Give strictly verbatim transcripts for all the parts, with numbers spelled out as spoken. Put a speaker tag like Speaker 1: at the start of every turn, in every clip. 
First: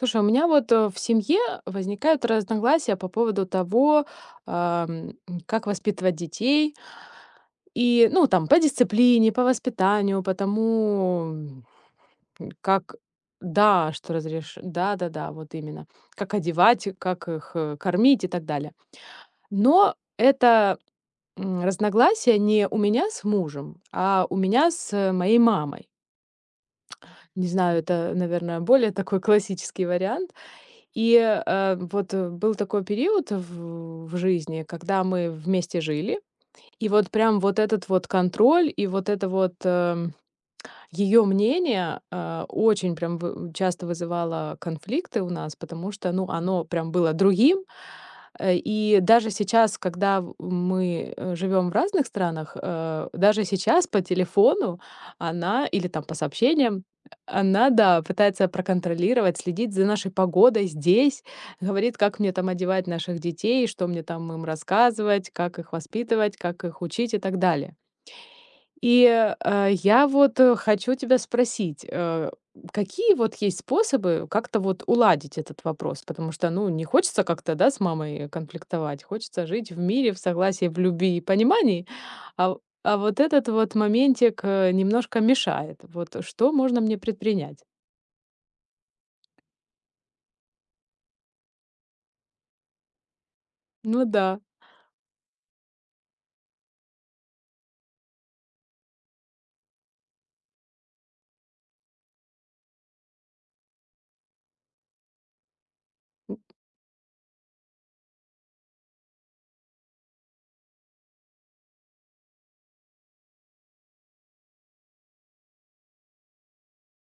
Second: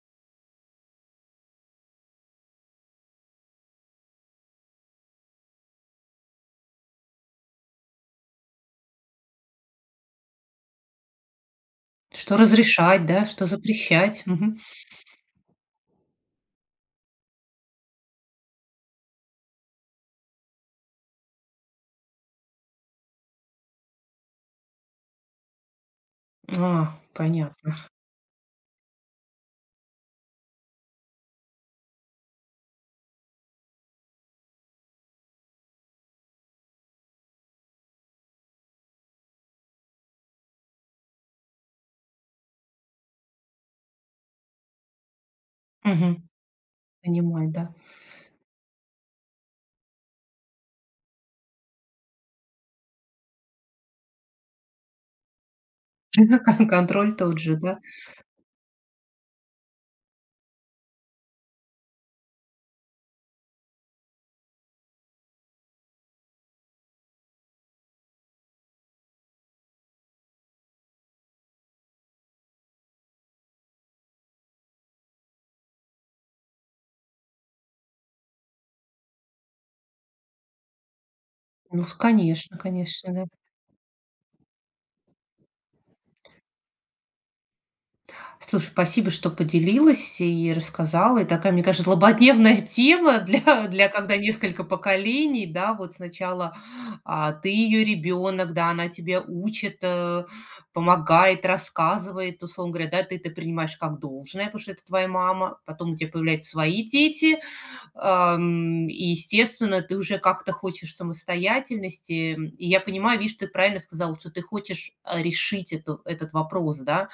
Speaker 1: Слушай, у меня вот э, в семье возникают разногласия по поводу того, ам, как воспитывать детей. И, ну, там, по дисциплине, по воспитанию, по тому,
Speaker 2: Что
Speaker 1: м, как...
Speaker 2: разрешать, да, что
Speaker 1: Да, что
Speaker 2: запрещать.
Speaker 1: разреш...
Speaker 2: Мгм.
Speaker 1: Да, да, да, вот именно. Как одевать, как их э, кормить и так далее. Но это м, разногласия не у меня с мужем, а у меня с э, моей мамой.
Speaker 2: А,
Speaker 1: Не
Speaker 2: понятно.
Speaker 1: знаю, это, наверное, более такой классический вариант. И, э, вот, э, был такой период в в жизни, когда мы вместе жили. И вот прям вот этот вот контроль и вот это вот, э ее мнение, а, очень прям вы часто вызывало конфликты у нас, потому что, ну,
Speaker 2: Мгм.
Speaker 1: оно прям было
Speaker 2: Понимаю,
Speaker 1: другим.
Speaker 2: да.
Speaker 1: Э, и даже сейчас, когда в мы, живем в разных странах, э, даже сейчас по телефону она или там по
Speaker 2: Кон
Speaker 1: сообщениям,
Speaker 2: контроль тот же,
Speaker 1: она,
Speaker 2: да?
Speaker 1: да, пытается проконтролировать, следить за нашей погодой здесь, говорит, как мне там одевать наших детей, что мне там им рассказывать, как их воспитывать, как их учить и так далее. И, э, а, я вот, э, хочу тебя спросить, э, какие вот есть способы как-то вот уладить этот вопрос? Потому что, ну, не хочется как-то, да, с мамой конфликтовать, хочется жить в мире, в согласии, в любви и
Speaker 2: Ну,
Speaker 1: понимании,
Speaker 2: с
Speaker 1: а
Speaker 2: конечно,
Speaker 1: в а
Speaker 2: конечно,
Speaker 1: вот
Speaker 2: да.
Speaker 1: этот вот моментик, э, немножко мешает. Вот что можно мне предпринять?
Speaker 2: Слушай, спасибо, что поделилась и рассказала. И такая, мне кажется, злободневная тема для для
Speaker 1: Ну
Speaker 2: когда
Speaker 1: да,
Speaker 2: несколько поколений, да. Вот сначала, а, ты ее ребенок, да, она тебя учит, э, помогает, рассказывает, условно говоря, да. Ты это принимаешь как должное, потому что это твоя мама. Потом у тебя
Speaker 1: м,
Speaker 2: появляются свои дети. Ам, и, естественно, ты уже как-то хочешь самостоятельности. И я понимаю, видишь, ты правильно сказала, что ты хочешь, а, решить эту этот вопрос, да.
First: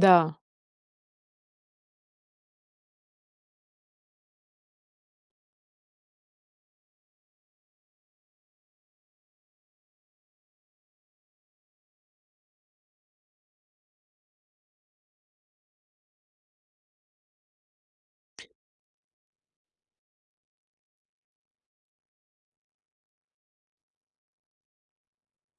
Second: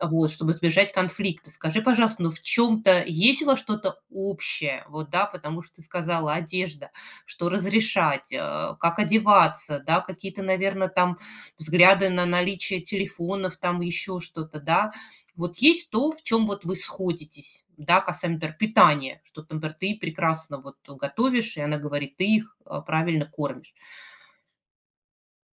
Speaker 2: Вот, чтобы избежать конфликта. Скажи, пожалуйста, ну в чем то есть у вас что-то общее? Вот, да, потому что ты сказала: одежда, что разрешать, э, как одеваться, да, какие-то, наверное, там взгляды на наличие телефонов, там еще что-то, да. Вот есть то, в чем вот вы сходитесь, да, касаемо, например, питания, что, например, ты прекрасно вот готовишь, и она говорит, ты их, э, правильно кормишь.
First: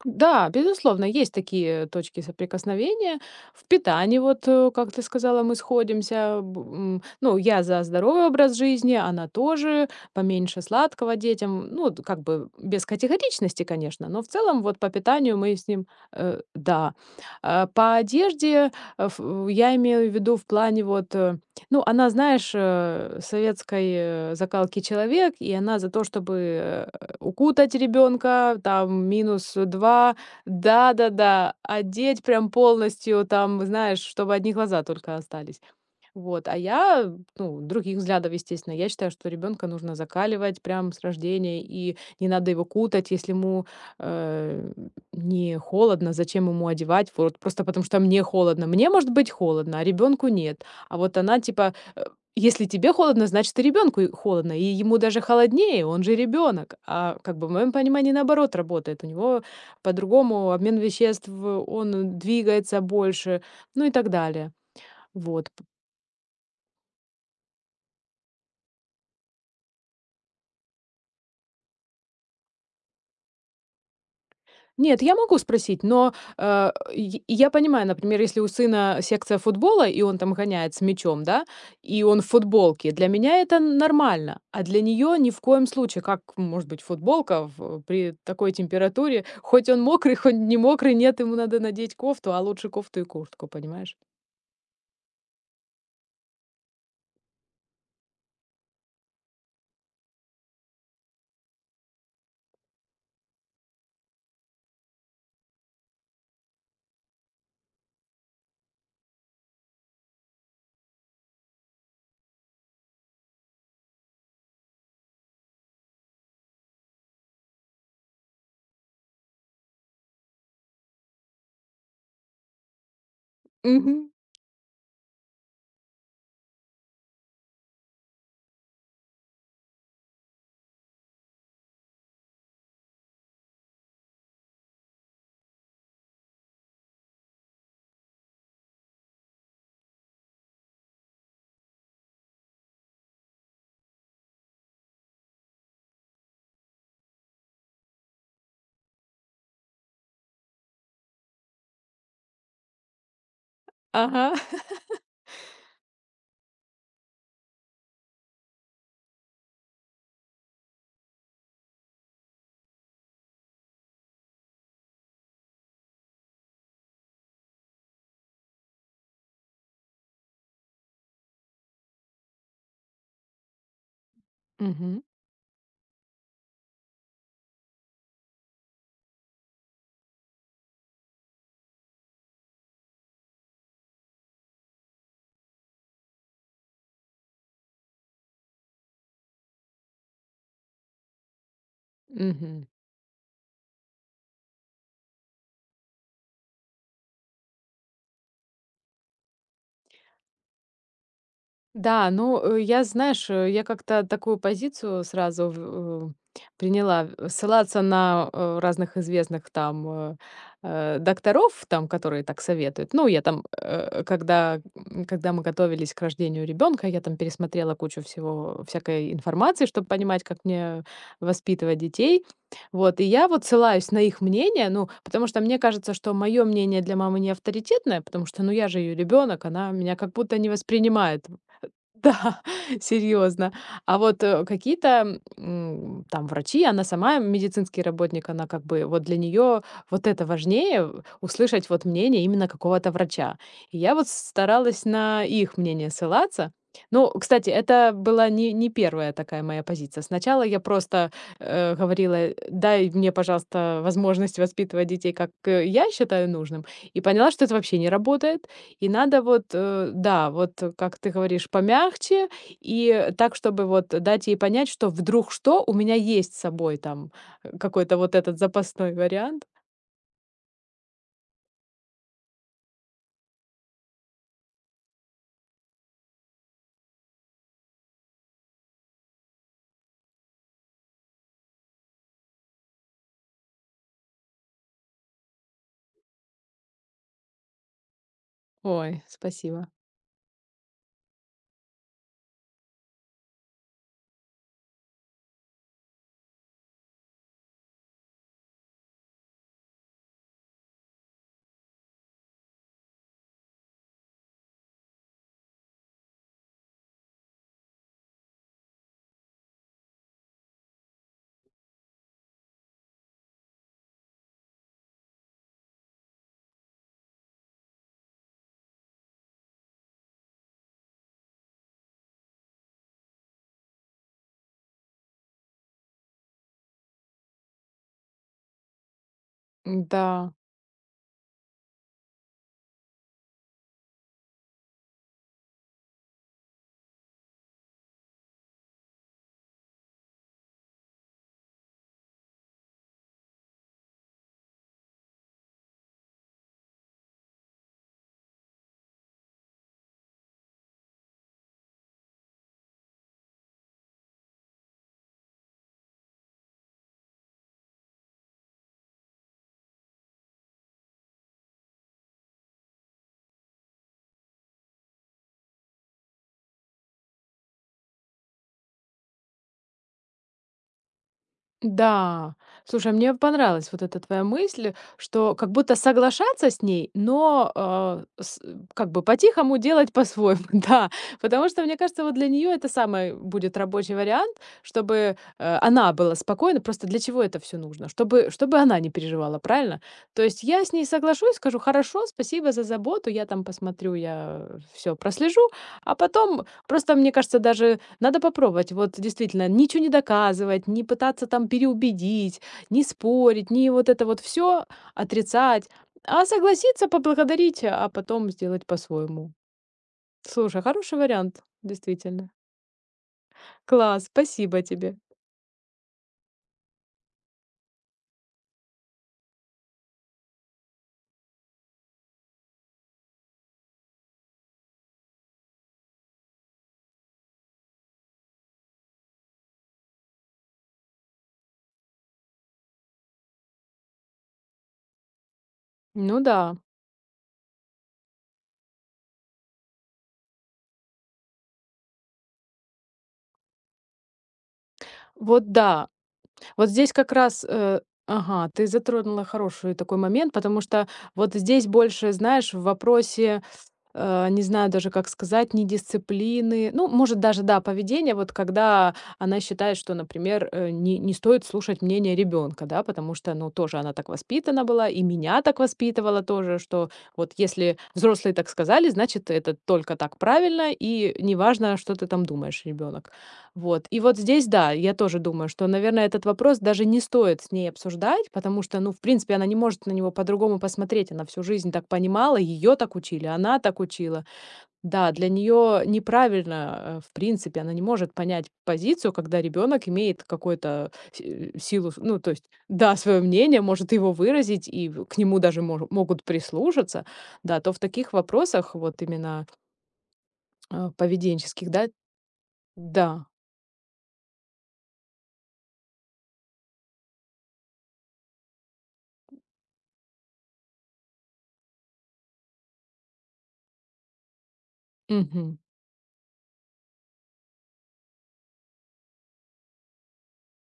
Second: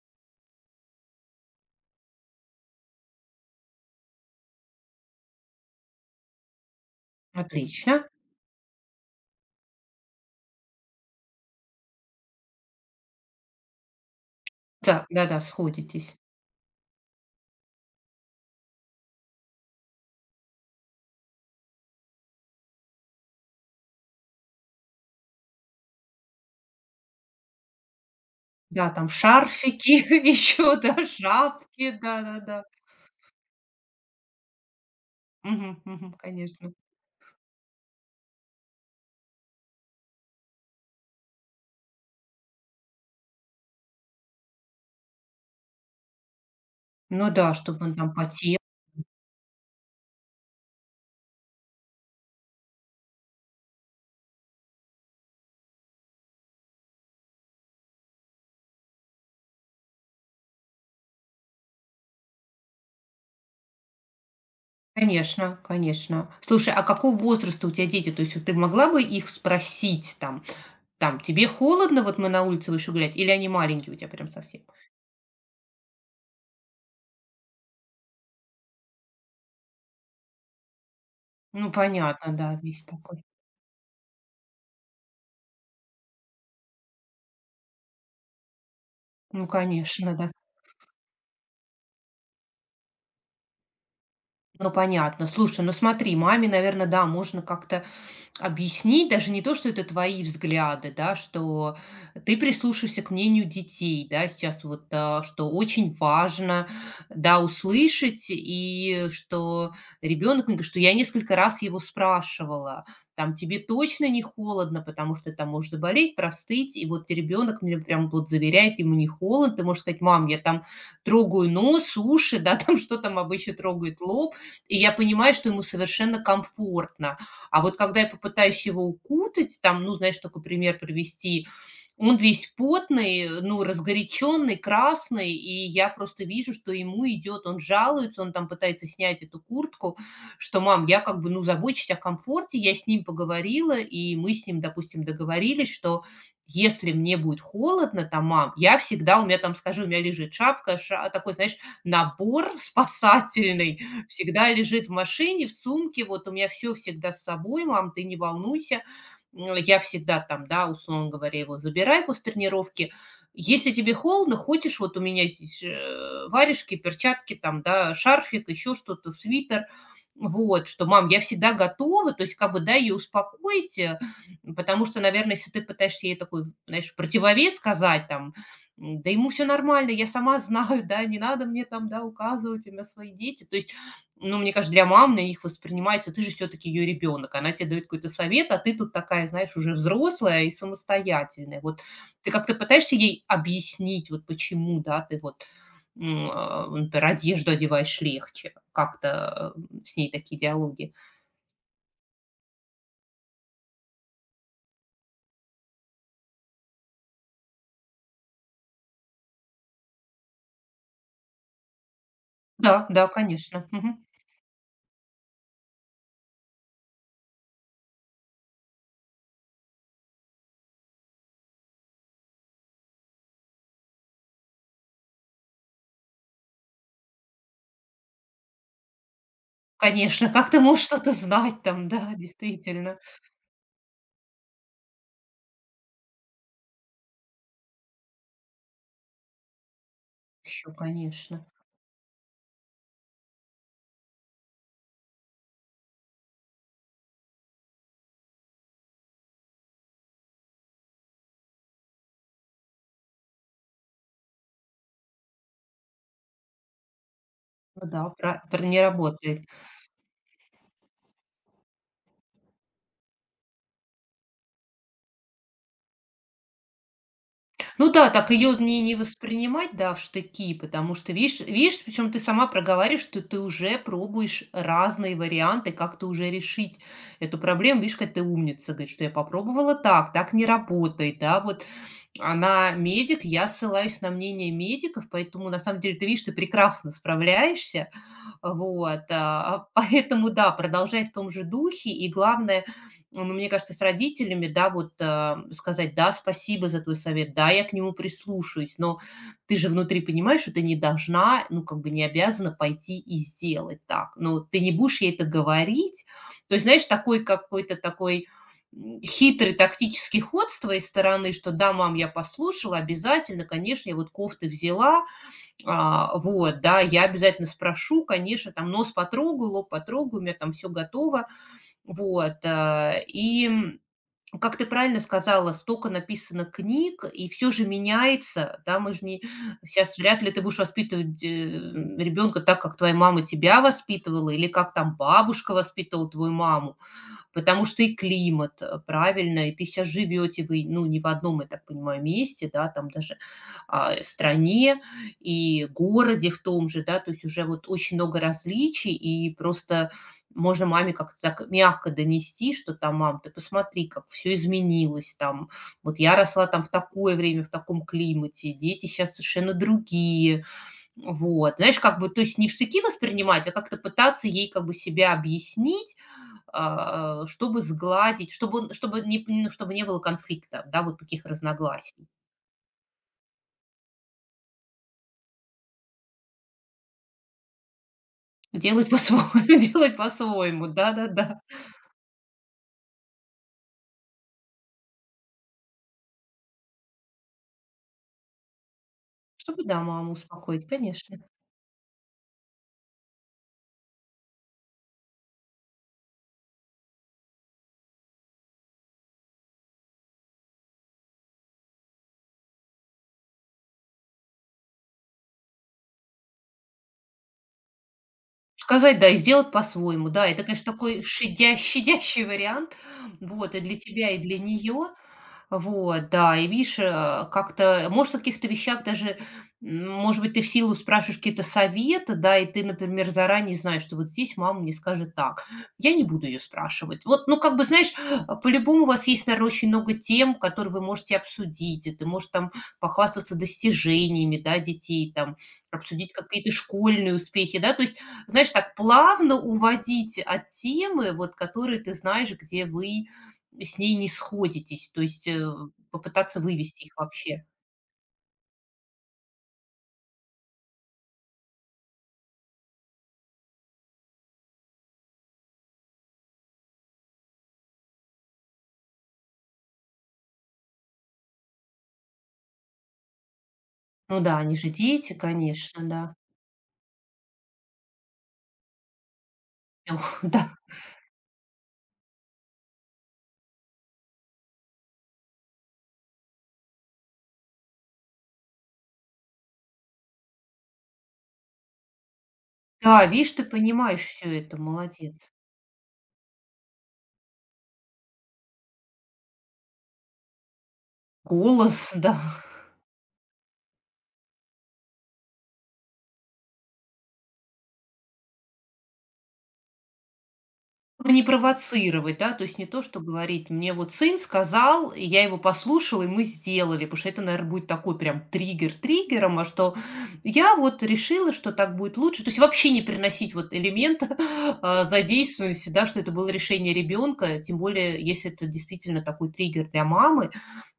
Speaker 1: Да, безусловно, есть такие точки соприкосновения. В питании, вот, э, как ты сказала, мы сходимся. Б- м, Ну, я за
Speaker 2: Отлично.
Speaker 1: здоровый образ жизни, она тоже, поменьше сладкого детям. Ну, д- как бы без категоричности, конечно, но в целом вот по
Speaker 2: Да,
Speaker 1: питанию
Speaker 2: да-да,
Speaker 1: мы с ним,
Speaker 2: сходитесь.
Speaker 1: э, да. А по одежде э, ф- э, я имею в виду в плане вот, э, ну, она, знаешь, э, советской э, закалки человек, и она за то, чтобы укутать ребенка,
Speaker 2: Да,
Speaker 1: там
Speaker 2: там
Speaker 1: минус
Speaker 2: шарфики
Speaker 1: два,
Speaker 2: еще, да,
Speaker 1: да-да-да,
Speaker 2: шапки,
Speaker 1: одеть прям
Speaker 2: да-да-да.
Speaker 1: полностью, там, знаешь, чтобы одни глаза только остались.
Speaker 2: Мгм, мгм,
Speaker 1: Вот, а
Speaker 2: конечно.
Speaker 1: я, ну, других взглядов, естественно. Я считаю, что ребенка нужно закаливать прям с рождения, и не надо его кутать, если ему э, не холодно, зачем ему одевать,
Speaker 2: Ну
Speaker 1: вот
Speaker 2: да,
Speaker 1: просто
Speaker 2: чтобы
Speaker 1: потому
Speaker 2: он
Speaker 1: что
Speaker 2: там
Speaker 1: мне
Speaker 2: потел.
Speaker 1: холодно. Мне может быть холодно, а ребенку нет. А вот она типа, э, если тебе холодно, значит и ребенку холодно, и ему даже холоднее, он же ребенок. А как бы в моем понимании наоборот работает. У него по-другому обмен веществ, он двигается больше, ну и так далее. Вот.
Speaker 2: Конечно, конечно. Слушай, а какого возраста у тебя дети? То есть вот ты могла бы их спросить там там: "Тебе холодно? Вот мы на улице вышли гулять". Или они маленькие у тебя прям совсем?
Speaker 1: Нет, я могу спросить, но, э, й я понимаю, например, если у сына секция футбола, и он там гоняет с мячом, да,
Speaker 2: Ну
Speaker 1: и он в
Speaker 2: понятно, да, весь
Speaker 1: футболке, для
Speaker 2: такой.
Speaker 1: меня это нормально, а для нее ни в коем случае. Как может быть футболка в при такой температуре?
Speaker 2: Ну
Speaker 1: Хоть он
Speaker 2: конечно,
Speaker 1: мокрый,
Speaker 2: да.
Speaker 1: хоть не мокрый, нет, ему надо надеть кофту, а лучше кофту и куртку, понимаешь?
Speaker 2: Ну понятно. Слушай, ну смотри, маме, наверное, да, можно как-то объяснить даже не то, что это твои взгляды, да, что ты прислушиваешься к мнению детей, да, сейчас вот, а, что очень важно, да, услышать, и что ребенок, ну, что я несколько раз его спрашивала, там тебе точно не холодно, потому что ты там можешь заболеть, простыть, и вот ребенок мне прям вот заверяет, ему не холодно, ты можешь сказать, мам, я там трогаю нос, уши, да, там что там обычно трогает
Speaker 1: Мгм.
Speaker 2: лоб, и я понимаю, что ему совершенно комфортно, а вот когда я попытаюсь его укутать, там, ну, знаешь, такой пример привести, он весь потный, ну, разгоряченный, красный, и я просто вижу, что ему идет, он жалуется, он там пытается снять эту куртку, что, мам, я как бы, ну, забочусь о комфорте, я с ним поговорила, и мы с ним, допустим, договорились, что если мне будет холодно, там, мам, я всегда, у меня там, скажи, у меня лежит шапка, ша- такой, знаешь, набор спасательный,
Speaker 1: Ага.
Speaker 2: всегда лежит в машине, в сумке, вот у меня все всегда с собой, мам, ты не волнуйся. М, я всегда там, да, условно говоря, его забираю после тренировки. Если тебе холодно, хочешь, вот у меня здесь, э, варежки, перчатки, там, да, шарфик, еще что-то, свитер. Вот, что, мам, я всегда готова, то есть как бы, да, ее успокоить, э, потому что,
Speaker 1: Мгм.
Speaker 2: наверное, если ты пытаешься ей такой, знаешь, противовес сказать там, м, да ему все нормально, я сама знаю, да, не надо мне там, да, указывать, у меня свои дети. То есть ну, мне кажется, для мам на них воспринимается: ты же все таки ее ребенок, она тебе дает какой-то совет, а ты тут такая, знаешь, уже взрослая и самостоятельная. Вот ты как-то
Speaker 1: Мгм.
Speaker 2: пытаешься ей объяснить, вот почему, да, ты вот, м, а, например, одежду одеваешь легче? Как-то, э, с ней такие диалоги.
Speaker 1: Да, ну, э, я, знаешь, э, я как-то такую позицию сразу в э, приняла, в ссылаться на, э, разных известных там, э, э, докторов, там, которые так
Speaker 2: Да,
Speaker 1: советуют.
Speaker 2: да,
Speaker 1: Ну, я там,
Speaker 2: конечно.
Speaker 1: э,
Speaker 2: Мгм.
Speaker 1: когда, м, когда мы готовились к рождению ребенка, я там пересмотрела кучу всего, всякой информации, чтобы понимать, как мне воспитывать детей. Вот, и я вот ссылаюсь на их мнение, ну, потому что мне кажется, что мое мнение для мамы не авторитетное, потому что, ну, я же ее ребенок, она меня как
Speaker 2: Конечно,
Speaker 1: будто
Speaker 2: как
Speaker 1: не
Speaker 2: ты можешь что-то
Speaker 1: воспринимает
Speaker 2: знать там? Да,
Speaker 1: да,
Speaker 2: действительно.
Speaker 1: серьезно. А вот, э, какие-то, м, там врачи, она сама медицинский работник, она как бы вот для нее вот это
Speaker 2: Ещё,
Speaker 1: важнее- в-
Speaker 2: конечно.
Speaker 1: услышать вот мнение именно какого-то врача. И я вот старалась на их мнение ссылаться. Ну, кстати, это была не не первая такая моя позиция. Сначала я просто, э, говорила: э, "Дай мне, пожалуйста, возможность воспитывать детей, как, э, я считаю нужным". И поняла, что это вообще
Speaker 2: Ну
Speaker 1: не
Speaker 2: да, про
Speaker 1: работает.
Speaker 2: про не
Speaker 1: И надо
Speaker 2: работает.
Speaker 1: вот, э, да, вот, э, как ты говоришь, помягче и так, чтобы вот дать ей понять, что вдруг что, у меня есть с собой там, э,
Speaker 2: Ну
Speaker 1: какой-то
Speaker 2: да,
Speaker 1: вот
Speaker 2: так
Speaker 1: этот
Speaker 2: ее не,
Speaker 1: запасной
Speaker 2: не
Speaker 1: вариант.
Speaker 2: воспринимать, да, в штыки, потому что видишь, видишь, причем ты сама проговариваешь, что ты уже пробуешь разные варианты, как-то уже решить эту проблему. Видишь, как ты умница, говорит, что я попробовала так, так не работает, да, вот она медик, я ссылаюсь на мнение медиков, поэтому на самом деле ты видишь, ты прекрасно справляешься, вот,
Speaker 1: Ой,
Speaker 2: а,
Speaker 1: спасибо.
Speaker 2: поэтому, да, продолжай в том же духе. И главное, ну, мне кажется, с родителями, да, вот а, сказать, да, спасибо за твой совет, да, я к нему прислушаюсь, но ты же внутри понимаешь, что ты не должна, ну, как бы не обязана пойти и сделать так. Но ты не будешь ей это говорить. То есть, знаешь, такой какой-то такой м, хитрый тактический ход с твоей стороны, что да, мам, я послушала, обязательно, конечно, я вот кофты взяла, а, вот, да, я обязательно спрошу, конечно, там нос потрогаю, лоб потрогаю, у меня там все готово. Вот, а, и, как ты правильно сказала, столько написано книг, и все же меняется, да, мы же не сейчас вряд ли
Speaker 1: Да.
Speaker 2: ты будешь воспитывать, ребенка так, как твоя мама тебя воспитывала или как там бабушка воспитывала твою маму. Потому что и климат, э, правильно, и ты сейчас живете вы, ну, не в одном, я так понимаю, месте, да, там даже, а, стране и городе в том же, да, то есть уже вот очень много различий, и просто можно маме как-то так мягко донести, что там: "Мам, ты посмотри, как всё изменилось там. Вот я росла там в такое время, в таком климате, дети сейчас совершенно другие". Вот. Знаешь, как бы, то есть не в штыки воспринимать, а как-то пытаться ей как бы себя объяснить, а, а, чтобы сгладить, чтобы он чтобы не ну, чтобы не было конфликта, да, вот таких разногласий.
Speaker 1: Да, слушай, а мне понравилась вот эта твоя мысль, что как будто соглашаться с ней, но а, с-
Speaker 2: Делать
Speaker 1: как бы
Speaker 2: по-своему,
Speaker 1: по-тихому делать
Speaker 2: делать
Speaker 1: по-своему,
Speaker 2: по-своему,
Speaker 1: да,
Speaker 2: да-да-да.
Speaker 1: потому что, мне кажется, вот для нее это самый будет рабочий вариант, чтобы э, она была спокойна, просто для чего это все нужно, чтобы, чтобы она не переживала,
Speaker 2: Чтобы, да,
Speaker 1: правильно?
Speaker 2: маму
Speaker 1: То есть
Speaker 2: успокоить,
Speaker 1: я с ней
Speaker 2: конечно.
Speaker 1: соглашусь, скажу, хорошо, спасибо за заботу, я там посмотрю, я все прослежу, а потом просто, мне кажется, даже надо попробовать. Вот действительно, ничего не доказывать, не пытаться там переубедить, не спорить, не вот это вот все отрицать, а согласиться, поблагодарить, а потом сделать
Speaker 2: Сказать, да, и
Speaker 1: по-своему.
Speaker 2: сделать по-своему. Да, это,
Speaker 1: Слушай,
Speaker 2: конечно,
Speaker 1: хороший
Speaker 2: такой
Speaker 1: вариант,
Speaker 2: щадя щадящий
Speaker 1: действительно.
Speaker 2: вариант, вот, и для
Speaker 1: Класс,
Speaker 2: тебя, и для
Speaker 1: спасибо
Speaker 2: нее.
Speaker 1: тебе.
Speaker 2: Вот, да, и видишь, э, как-то, может, о каких-то вещах даже, м, может быть, ты в силу спрашиваешь какие-то советы, да, и ты, например, заранее знаешь, что вот здесь мама мне скажет так, я не буду ее спрашивать. Вот, ну, как бы, знаешь, а, по-любому у вас есть, наверное, очень много тем, которые вы можете обсудить, и ты можешь там похвастаться достижениями, да, детей, там, обсудить
Speaker 1: Ну
Speaker 2: какие-то
Speaker 1: да,
Speaker 2: школьные успехи, да, то есть, знаешь, так плавно уводить от темы, вот, которые ты знаешь, где вы с ней не сходитесь, то есть, э,
Speaker 1: вот да.
Speaker 2: попытаться
Speaker 1: Вот
Speaker 2: вывести
Speaker 1: здесь
Speaker 2: их
Speaker 1: как раз
Speaker 2: вообще.
Speaker 1: э, Ага, ты затронула хороший такой момент, потому что вот здесь больше, знаешь, в вопросе э, не знаю даже, как сказать, недисциплины. Ну, может, даже, да, поведение, вот когда она считает, что, например, э, не, не стоит слушать мнение ребенка, да, потому что, ну, тоже она так
Speaker 2: Ну да, они
Speaker 1: воспитана
Speaker 2: же
Speaker 1: была, и
Speaker 2: дети,
Speaker 1: меня так
Speaker 2: конечно, да.
Speaker 1: воспитывала тоже, что вот если взрослые так сказали, значит, это только так
Speaker 2: Ох, да.
Speaker 1: правильно, и неважно, что ты там думаешь, ребенок. Вот. И вот здесь, да, я тоже думаю, что, наверное, этот вопрос даже не стоит с ней обсуждать, потому что, ну, в принципе, она не может на него по-другому посмотреть. Она всю жизнь так понимала, ее так
Speaker 2: Да,
Speaker 1: учили,
Speaker 2: видишь, ты
Speaker 1: она так
Speaker 2: понимаешь
Speaker 1: учила.
Speaker 2: все это,
Speaker 1: Да, для
Speaker 2: молодец.
Speaker 1: нее неправильно, э, в принципе, она не может понять позицию, когда ребенок имеет какую-то си- силу,
Speaker 2: Голос,
Speaker 1: с-
Speaker 2: да.
Speaker 1: ну, то есть, да, свое мнение, может его выразить, и в- к нему даже мож- могут прислушаться, да, то в таких вопросах, вот именно э,
Speaker 2: Чтобы не
Speaker 1: поведенческих, да,
Speaker 2: провоцировать, да, то есть не то, что
Speaker 1: да.
Speaker 2: говорить: "Мне вот сын сказал, и я его послушала, и мы сделали". Потому что это, наверное, будет такой прям триггер триггером, а что я вот решила, что так будет лучше. То есть вообще не приносить вот элемент, а,
Speaker 1: Мгм.
Speaker 2: задействованности, да, что это было решение ребенка, тем более, если это действительно такой триггер для мамы.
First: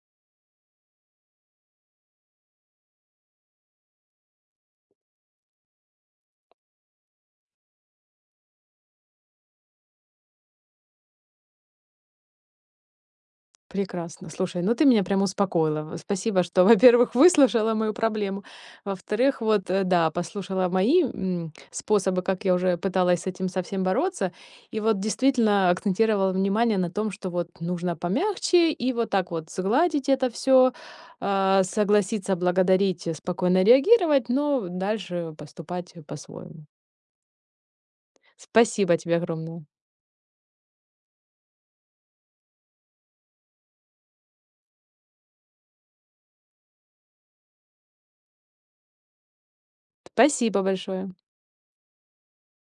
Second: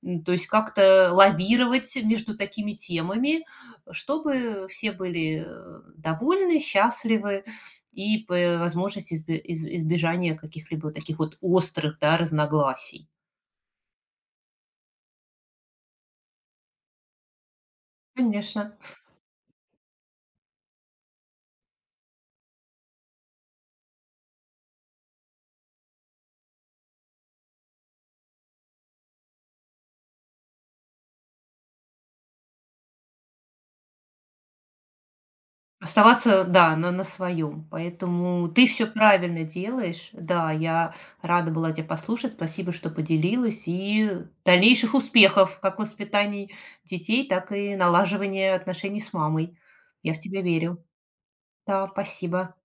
Speaker 2: М, то есть как-то лавировать между такими темами, чтобы все были, э, довольны, счастливы. И п возможность избе из избежания каких-либо таких вот острых, да, разногласий.
Speaker 1: Прекрасно. Слушай, ну ты меня прям успокоила. В- Спасибо, что, во-первых, выслушала мою проблему,
Speaker 2: Конечно.
Speaker 1: во-вторых, вот, э, да, послушала мои м, способы, как я уже пыталась с этим совсем бороться, и вот действительно акцентировала внимание на том, что вот нужно помягче и вот так вот сгладить это все, согласиться, благодарить, э, спокойно реагировать, но дальше поступать э,
Speaker 2: Оставаться,
Speaker 1: по-своему.
Speaker 2: да, на на своем. Поэтому ты все
Speaker 1: Спасибо тебе
Speaker 2: правильно
Speaker 1: огромное.
Speaker 2: делаешь. Да, я рада была тебя послушать. Спасибо, что поделилась. И дальнейших успехов как в воспитании детей, так и налаживания отношений с мамой. Я в тебя
Speaker 1: Спасибо
Speaker 2: верю.
Speaker 1: большое.
Speaker 2: Да, спасибо.